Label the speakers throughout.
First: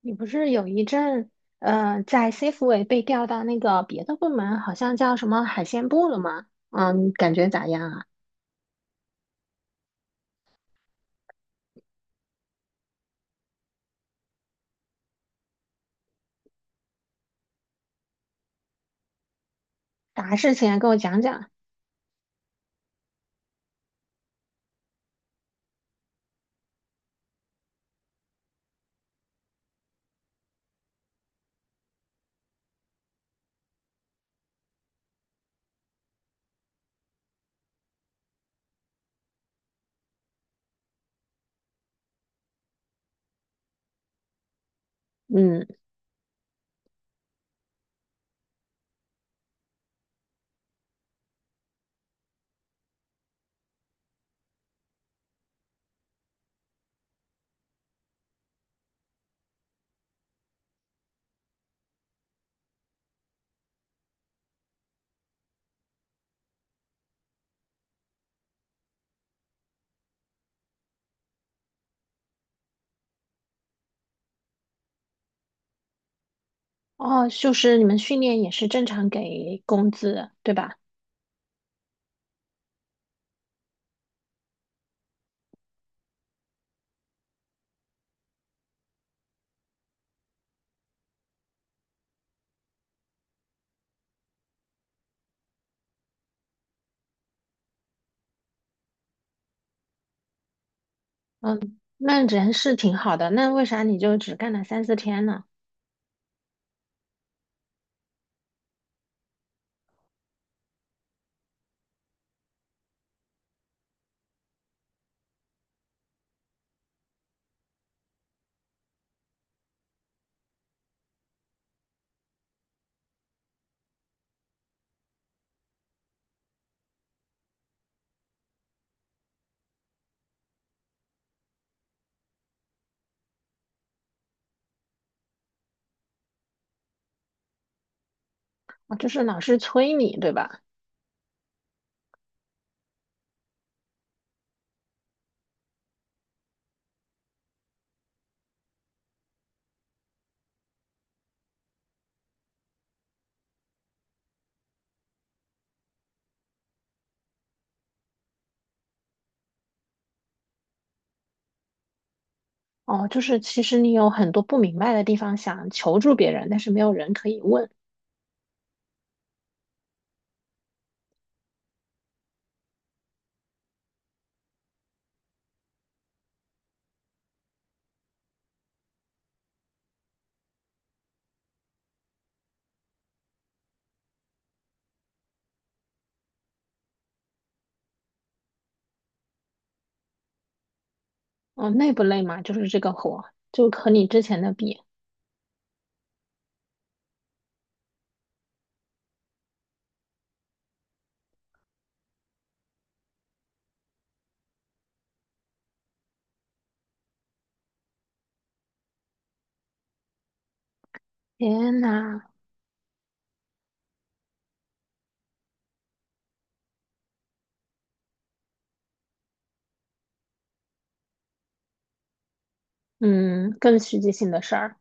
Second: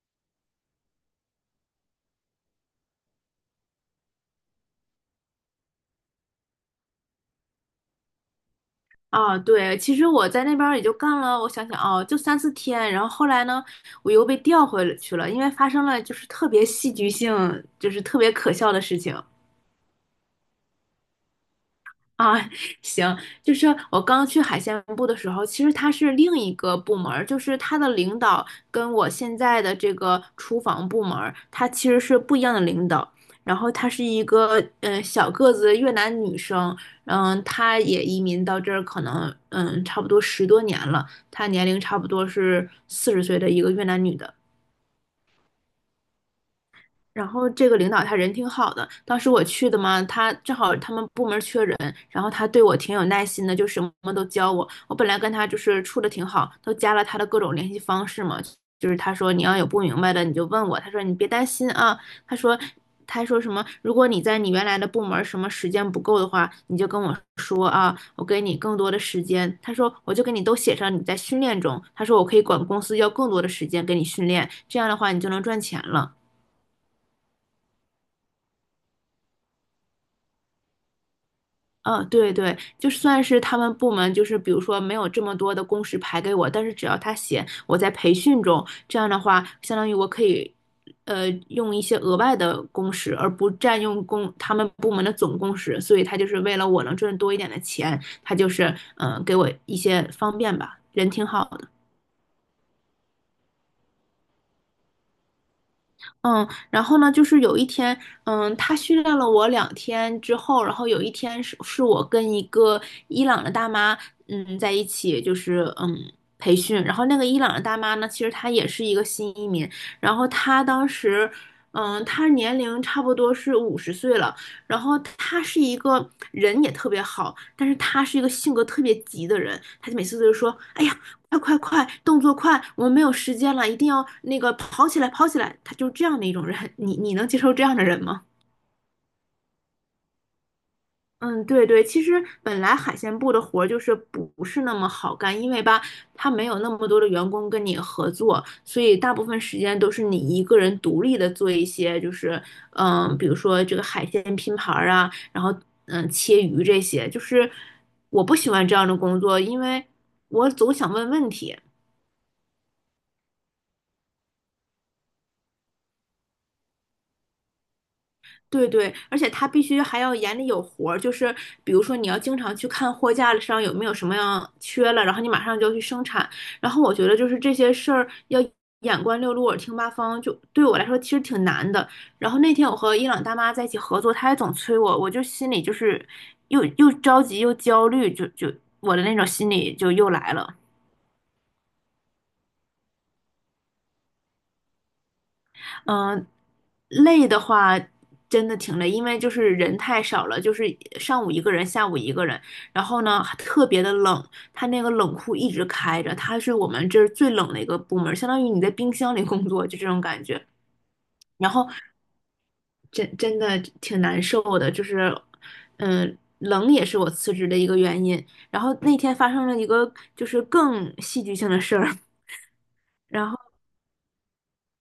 Speaker 1: 你不是有一阵，在 C a f e 被调到那个别的部门，好像叫什么海鲜部了吗？嗯，感觉咋样啊？
Speaker 2: 啊，对，其实我在那边儿也就干了，我想想哦，就3、4天，然后后来呢，我又被调回了去了，因为发生了就是特别戏剧性，就是特别可笑的事情。
Speaker 1: 啥事情啊？跟我讲讲。
Speaker 2: 啊，行，就是我刚去海鲜部的时候，其实它是另一个部门儿，就是它的领导跟我现在的这个厨房部门儿，它其实是不一样的领导。然后她是一个小个子越南女生，嗯，她也移民到这儿，可能差不多10多年了，她年龄差不多是40岁的一个越南女的。
Speaker 1: 嗯，
Speaker 2: 然后这个领导他人挺好的，当时我去的嘛，他正好他们部门缺人，然后他对我挺有耐心的，就什么都教我。我本来跟他就是处的挺好，都加了他的各种联系方式嘛，就是他说你要有不明白的你就问我，他说你别担心啊，他说他说什么，如果你在你原来的部门什么时间不够的话，你就跟我说啊，我给你更多的时间。他说我就给你都写上你在训练中，他说我可以管公司要更多的时间给你训练，这样的话你就能赚钱了。
Speaker 1: 哦，就是你们训练也是正常给工资，对吧？
Speaker 2: 嗯，对对，就算是他们部门，就是比如说没有这么多的工时排给我，但是只要他写我在培训中，这样的话，相当于我可以，用一些额外的工时，而不占用工他们部门的总工时，所以他就是为了我能赚多一点的钱，他就是给我一些方便吧，人挺好的。
Speaker 1: 嗯，那人是挺好的，那为啥你就只干了三四天呢？
Speaker 2: 嗯，然后呢，就是有一天，嗯，他训练了我2天之后，然后有一天是我跟一个伊朗的大妈，嗯，在一起，就是培训。然后那个伊朗的大妈呢，其实她也是一个新移民，然后她当时，她年龄差不多是五十岁了，然后她是一个人也特别好，但是她是一个性格特别急的人，她就每次都是说，哎呀，快快快，动作快，我们没有时间了，一定要那个跑起来，跑起来。他就是这样的一种人，你能接受这样的人吗？
Speaker 1: 哦，就是老师催你，对吧？
Speaker 2: 嗯，对对，其实本来海鲜部的活儿就是不是那么好干，因为吧，他没有那么多的员工跟你合作，所以大部分时间都是你一个人独立的做一些，就是比如说这个海鲜拼盘儿啊，然后切鱼这些，就是我不喜欢这样的工作，因为我总想问问题。
Speaker 1: 哦，就是其实你有很多不明白的地方，想求助别人，但是没有人可以问。
Speaker 2: 对对，而且他必须还要眼里有活儿，就是比如说你要经常去看货架上有没有什么样缺了，然后你马上就要去生产。然后我觉得就是这些事儿要眼观六路，耳听八方，就对我来说其实挺难的。然后那天我和伊朗大妈在一起合作，她也总催我，我就心里就是又着急又焦虑，就我的那种心理就又来了。
Speaker 1: 哦，累不累嘛？就是这个活，就和你之前的比。
Speaker 2: 嗯，累的话真的挺累，因为就是人太少了，就是上午一个人，下午一个人，然后呢还特别的冷，它那个冷库一直开着，它是我们这儿最冷的一个部门，相当于你在冰箱里工作，就这种感觉。然后
Speaker 1: 天呐，
Speaker 2: 真的挺难受的，就是嗯，冷也是我辞职的一个原因。然后那天发生了一个就是更戏剧性的事儿。然后。
Speaker 1: 嗯，更实际性的事儿，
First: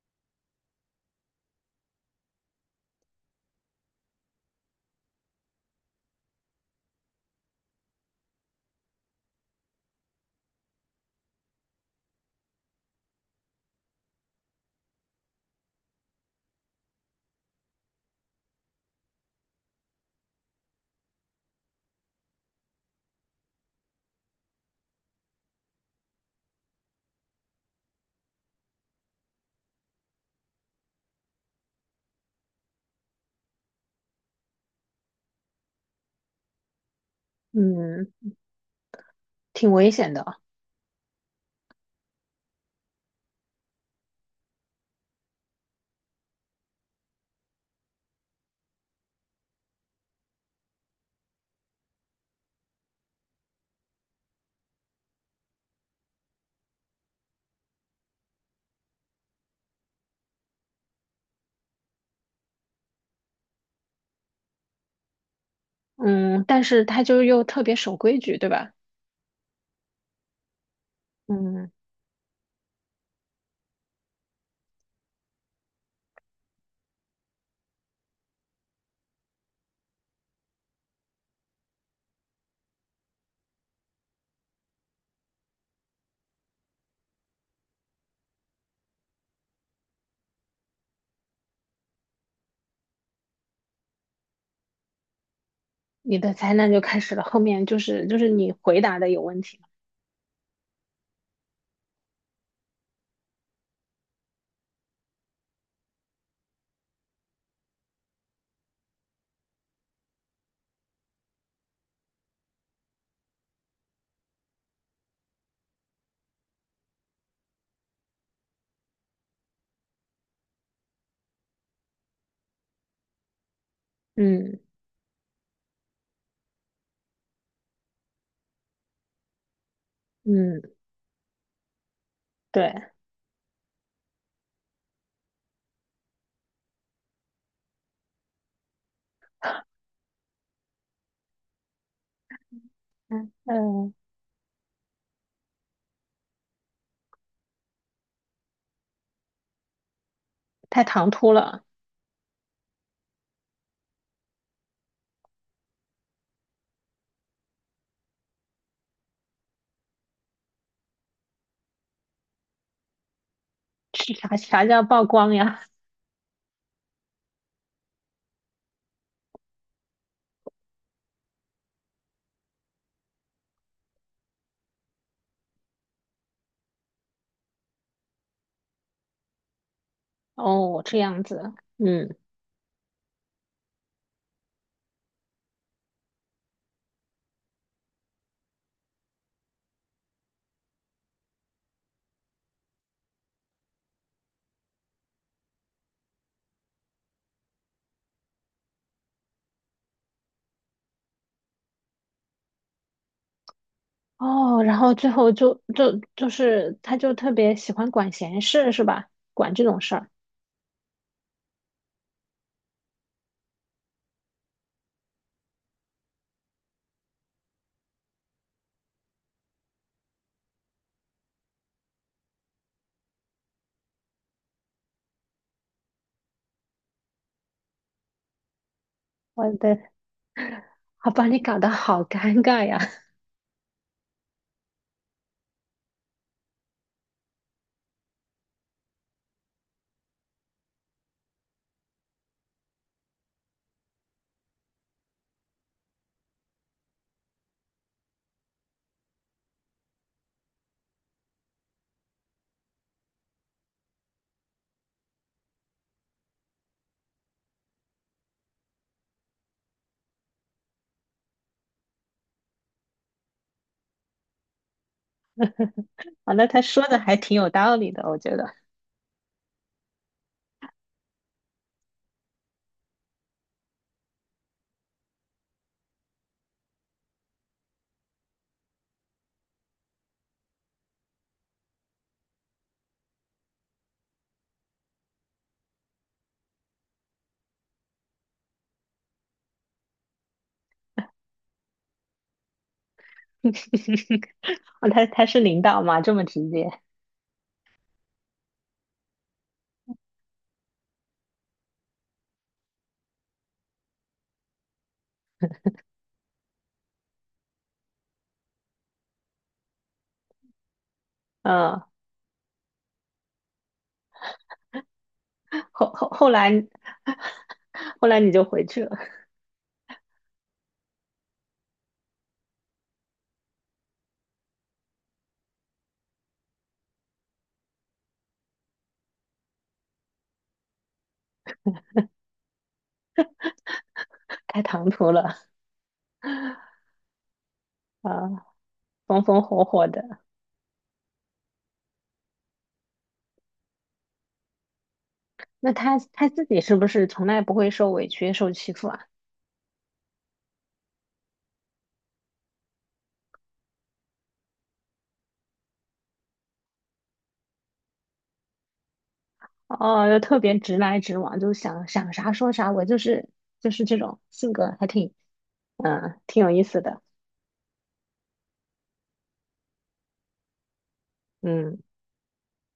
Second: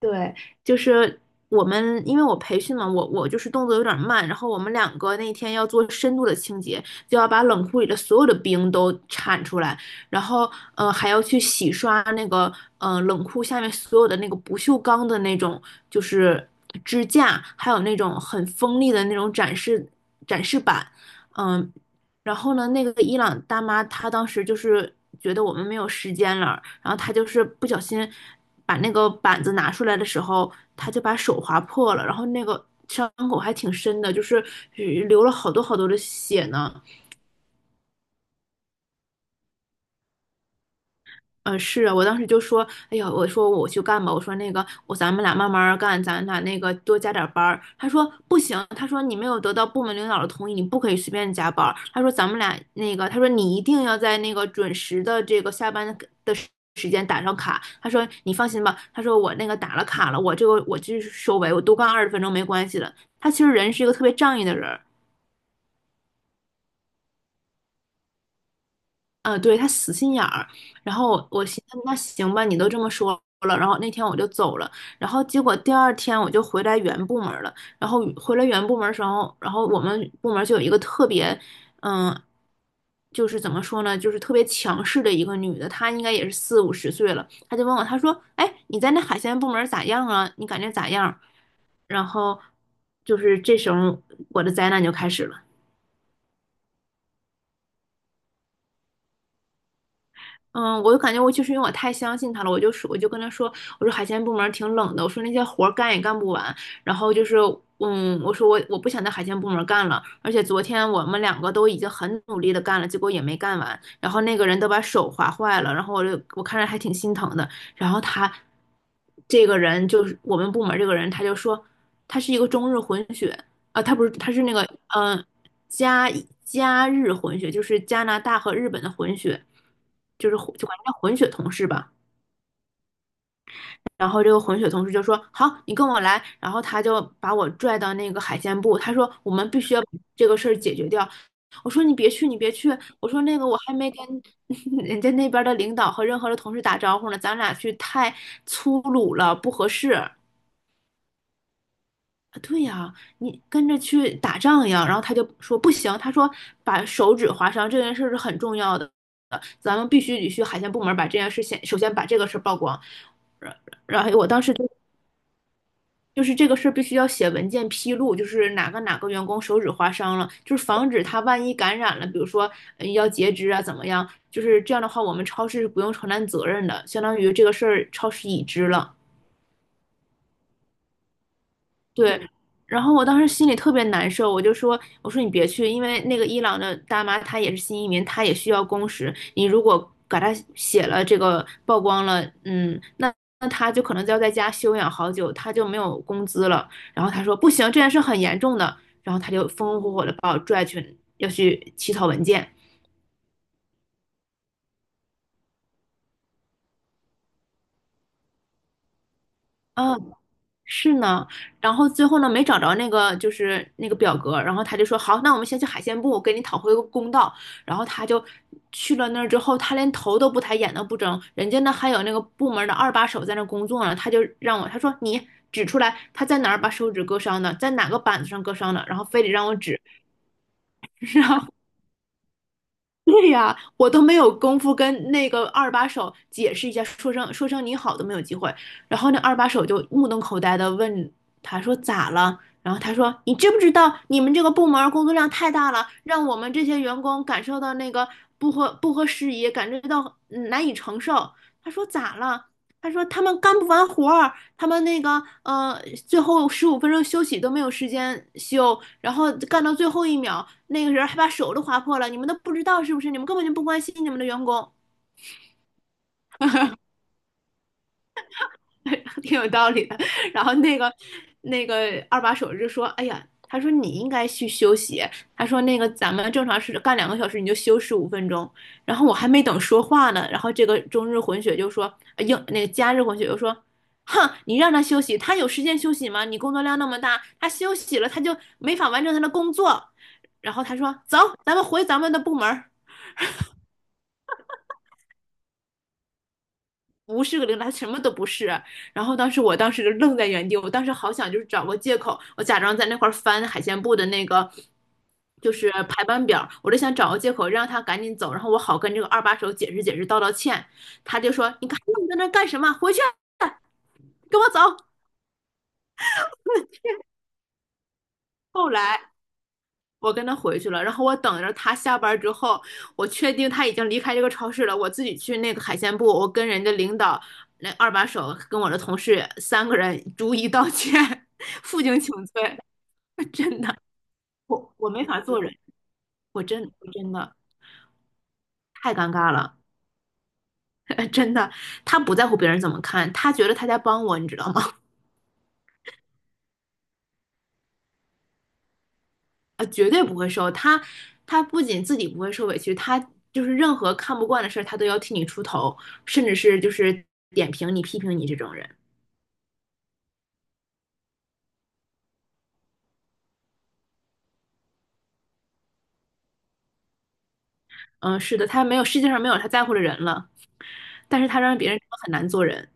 Speaker 2: 对，就是我们，因为我培训嘛，我就是动作有点慢，然后我们两个那天要做深度的清洁，就要把冷库里的所有的冰都铲出来，然后还要去洗刷那个冷库下面所有的那个不锈钢的那种就是支架，还有那种很锋利的那种展示板，嗯，然后呢，那个伊朗大妈她当时就是觉得我们没有时间了，然后他就是不小心把那个板子拿出来的时候，他就把手划破了，然后那个伤口还挺深的，就是流了好多好多的血呢。
Speaker 1: 嗯，挺危险的，
Speaker 2: 嗯，是啊，我当时就说，哎呀，我说我去干吧，我说那个，我咱们俩慢慢儿干，咱俩那个多加点儿班儿。他说不行，他说你没有得到部门领导的同意，你不可以随便加班儿。他说咱们俩那个，他说你一定要在那个准时的这个下班的时间打上卡。他说你放心吧，他说我那个打了卡了，我这个我就是收尾，我多干20分钟没关系的。他其实人是一个特别仗义的人，
Speaker 1: 嗯，但是他就又特别守规矩，对吧？
Speaker 2: 嗯，对，他死心眼儿。然后我寻
Speaker 1: 嗯，
Speaker 2: 思，那行吧，你都这么说了。然后那天我就走了。然后结果第二天我就回来原部门儿了。然后回来原部门儿的时候，然后我们部门儿就有一个特别，嗯，就是怎么说呢，就是特别强势的一个女的，她应该也是40、50岁了。她就问我，她说："哎，你在那海鲜部门儿咋样啊？你感觉咋样？"然后就是这时候我的灾难就开始了。
Speaker 1: 你的灾难就开始了，后面就是你回答的有问题，
Speaker 2: 嗯，我就感觉我就是因为我太相信他了，我就说我就跟他说，我说海鲜部门儿挺冷的，我说那些活儿干也干不完，然后就是嗯，我说我不想在海鲜部门儿干了，而且昨天我们两个都已经很努力的干了，结果也没干完，然后那个人都把手划坏了，然后我就我看着还挺心疼的，然后他这个人就是我们部门儿这个人，他就说他是一个中日混血啊，他不是他是那
Speaker 1: 嗯
Speaker 2: 个嗯加加日混血，就是加拿大和日本的混血，就是混
Speaker 1: 嗯，
Speaker 2: 就管它叫混血同事吧。
Speaker 1: 对，
Speaker 2: 然后这个混血同事就说："好，你跟我来。"然后他就把我拽到那个海鲜部，他说："我们必须要把这个事儿解决掉。"我说："你别去，你别去。"我说：
Speaker 1: 嗯
Speaker 2: “那个我还没
Speaker 1: 嗯，
Speaker 2: 跟 人家那边的领导和任何的同事打招呼呢，咱俩去太粗鲁了，不合适。"
Speaker 1: 太唐突了，
Speaker 2: 对呀，你跟着去打仗一样。然后他就说不行，他说把手指划伤这件事是很重要的，咱们必须得去海鲜部门把这件事先首先把这个事儿曝光。然然后
Speaker 1: 是
Speaker 2: 我
Speaker 1: 啥
Speaker 2: 当时
Speaker 1: 啥
Speaker 2: 就
Speaker 1: 叫曝光呀？
Speaker 2: 就是这个事儿必须要写文件披露，就是哪个员工手指划伤了，就是防止他万一感染了，比如说要截肢啊怎么样，就是这样的话我们超市是不用承担责任的，相当于这个事儿超市已知了。
Speaker 1: 哦，这样子，嗯，
Speaker 2: 对，然后我当时心里特别难受，我就说，我说你别去，因为那个伊朗的大妈她也是新移民，她也需要工时，你如果给她写了这个曝光了，嗯，那她就可能就要在家休养好久，她就没有工资了。然后她说不行，这件事很严重的，然后她就风风火火的把我拽去要去起草文件。
Speaker 1: 哦，然后最后就是他就特别喜欢管闲事，是吧？管这种事
Speaker 2: 啊，
Speaker 1: 儿，
Speaker 2: 是呢，然后最后呢没找着那个就是那个表格，然后他就说好，那我们先去海鲜部，我给你讨回个公道。然后他就去了那儿之后，他连头都不抬，眼都不睁，人家那还有那个部门的二把手在那工作呢，他就让我，他说你指出来他在哪儿把手指割伤的，在哪个板子上割伤的，然后非得让
Speaker 1: 我
Speaker 2: 我
Speaker 1: 的，
Speaker 2: 指，
Speaker 1: 好
Speaker 2: 然
Speaker 1: 把你
Speaker 2: 后
Speaker 1: 搞得好尴尬呀。
Speaker 2: 对呀，我都没有功夫跟那个二把手解释一下，说声你好都没有机会。然后那二把手就目瞪口呆的问他说咋了？然后他说你知不知道你们这个部门儿工作量太大了，让我们这些员工感受到那个不合时宜，感觉到难以承受。他说咋了？他说他们干不完活儿，他们那个最后十五分钟休息都没有时间休，然后干到最后一秒，那个人还把手都划破了，你们都不知道是不是？你们根本就不关心你们的员工。
Speaker 1: 啊，那他说的还挺有道理的，我觉得。
Speaker 2: 挺有道理的。然后那个那个二把手就说：“哎呀，他说你应该去休息。他说那个咱们正常是干2个小时，你就休十五分钟。然后我还没等说话呢，然后这个中日混血就说，呃英那个加日混血就说，哼，你让他休息，他有时间休息吗？你工作量那么大，他休息了他就没法完成他的工作。然后他说，走，咱们回咱们的部门儿。”
Speaker 1: 啊，他他是领导嘛，这么直接。
Speaker 2: 不是个零，他什么都不是。然后当时我当时就愣在原地，我当时好想就是找个借口，我假装在那块儿翻海鲜部的那个就是排班表，我就想找个借口让他赶紧走，然后我好跟这个二把手解释解释，道歉。他就说：“你看
Speaker 1: 嗯，
Speaker 2: 你在那儿干什么？回去啊，跟我走。”
Speaker 1: 后来你，后来你就回
Speaker 2: 后
Speaker 1: 去了，
Speaker 2: 来。我跟他回去了，然后我等着他下班之后，我确定他已经离开这个超市了，我自己去那个海鲜部，我跟人家领导那二把手跟我的同事3个人逐一道歉，负荆请罪，真的，
Speaker 1: 开
Speaker 2: 我
Speaker 1: 唐
Speaker 2: 我没
Speaker 1: 突
Speaker 2: 法
Speaker 1: 了
Speaker 2: 做人，我真的
Speaker 1: 啊，
Speaker 2: 太尴
Speaker 1: 风
Speaker 2: 尬
Speaker 1: 风
Speaker 2: 了，
Speaker 1: 火火的。
Speaker 2: 真的，他不在乎别人怎么看，他觉得他在帮我，你知道吗？
Speaker 1: 那他他自己是不是从来不会受委屈、受欺负啊？
Speaker 2: 啊，绝对不会受。他不仅自己不会受委屈，他就是任何看不惯的事儿，他都要替你出头，甚至是就是点评你、批评你这种人。
Speaker 1: 哦，又特别直来直往，就想啥说啥，我就是这种性格，还挺挺有意思的。
Speaker 2: 嗯，是的，他没有世界上没有他在乎的人了，但是他让别
Speaker 1: 嗯。
Speaker 2: 人真的很难做人。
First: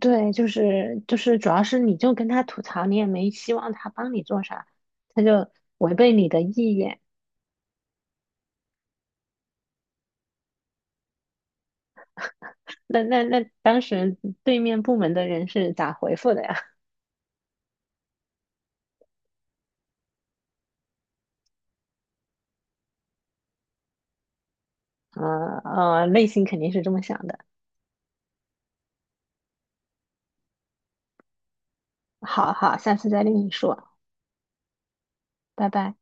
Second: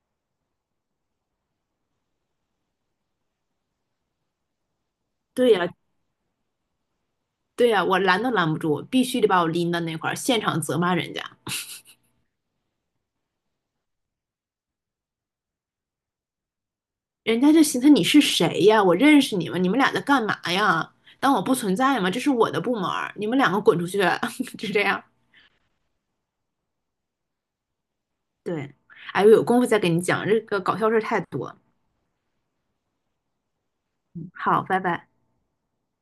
Speaker 1: 对，就是，主要是你就跟他吐槽，你也没希望他帮你做啥，他就
Speaker 2: 对呀，
Speaker 1: 违背你的意愿。
Speaker 2: 对呀，我拦都拦不住，必须得把我拎到那块儿，现场责骂人家。
Speaker 1: 那那那，当时对面部门的人是咋回复的呀？
Speaker 2: 人家就寻思你是谁呀？我认识你吗？你们俩在干嘛呀？当我不存在吗？这是我的部门儿，你们两个滚出去！就这样。
Speaker 1: 内心肯定是这么想的。
Speaker 2: 对，哎，我有功夫再跟你讲，这个搞笑事儿太多。
Speaker 1: 好好，下次再跟你说，
Speaker 2: 好，拜拜。
Speaker 1: 拜拜。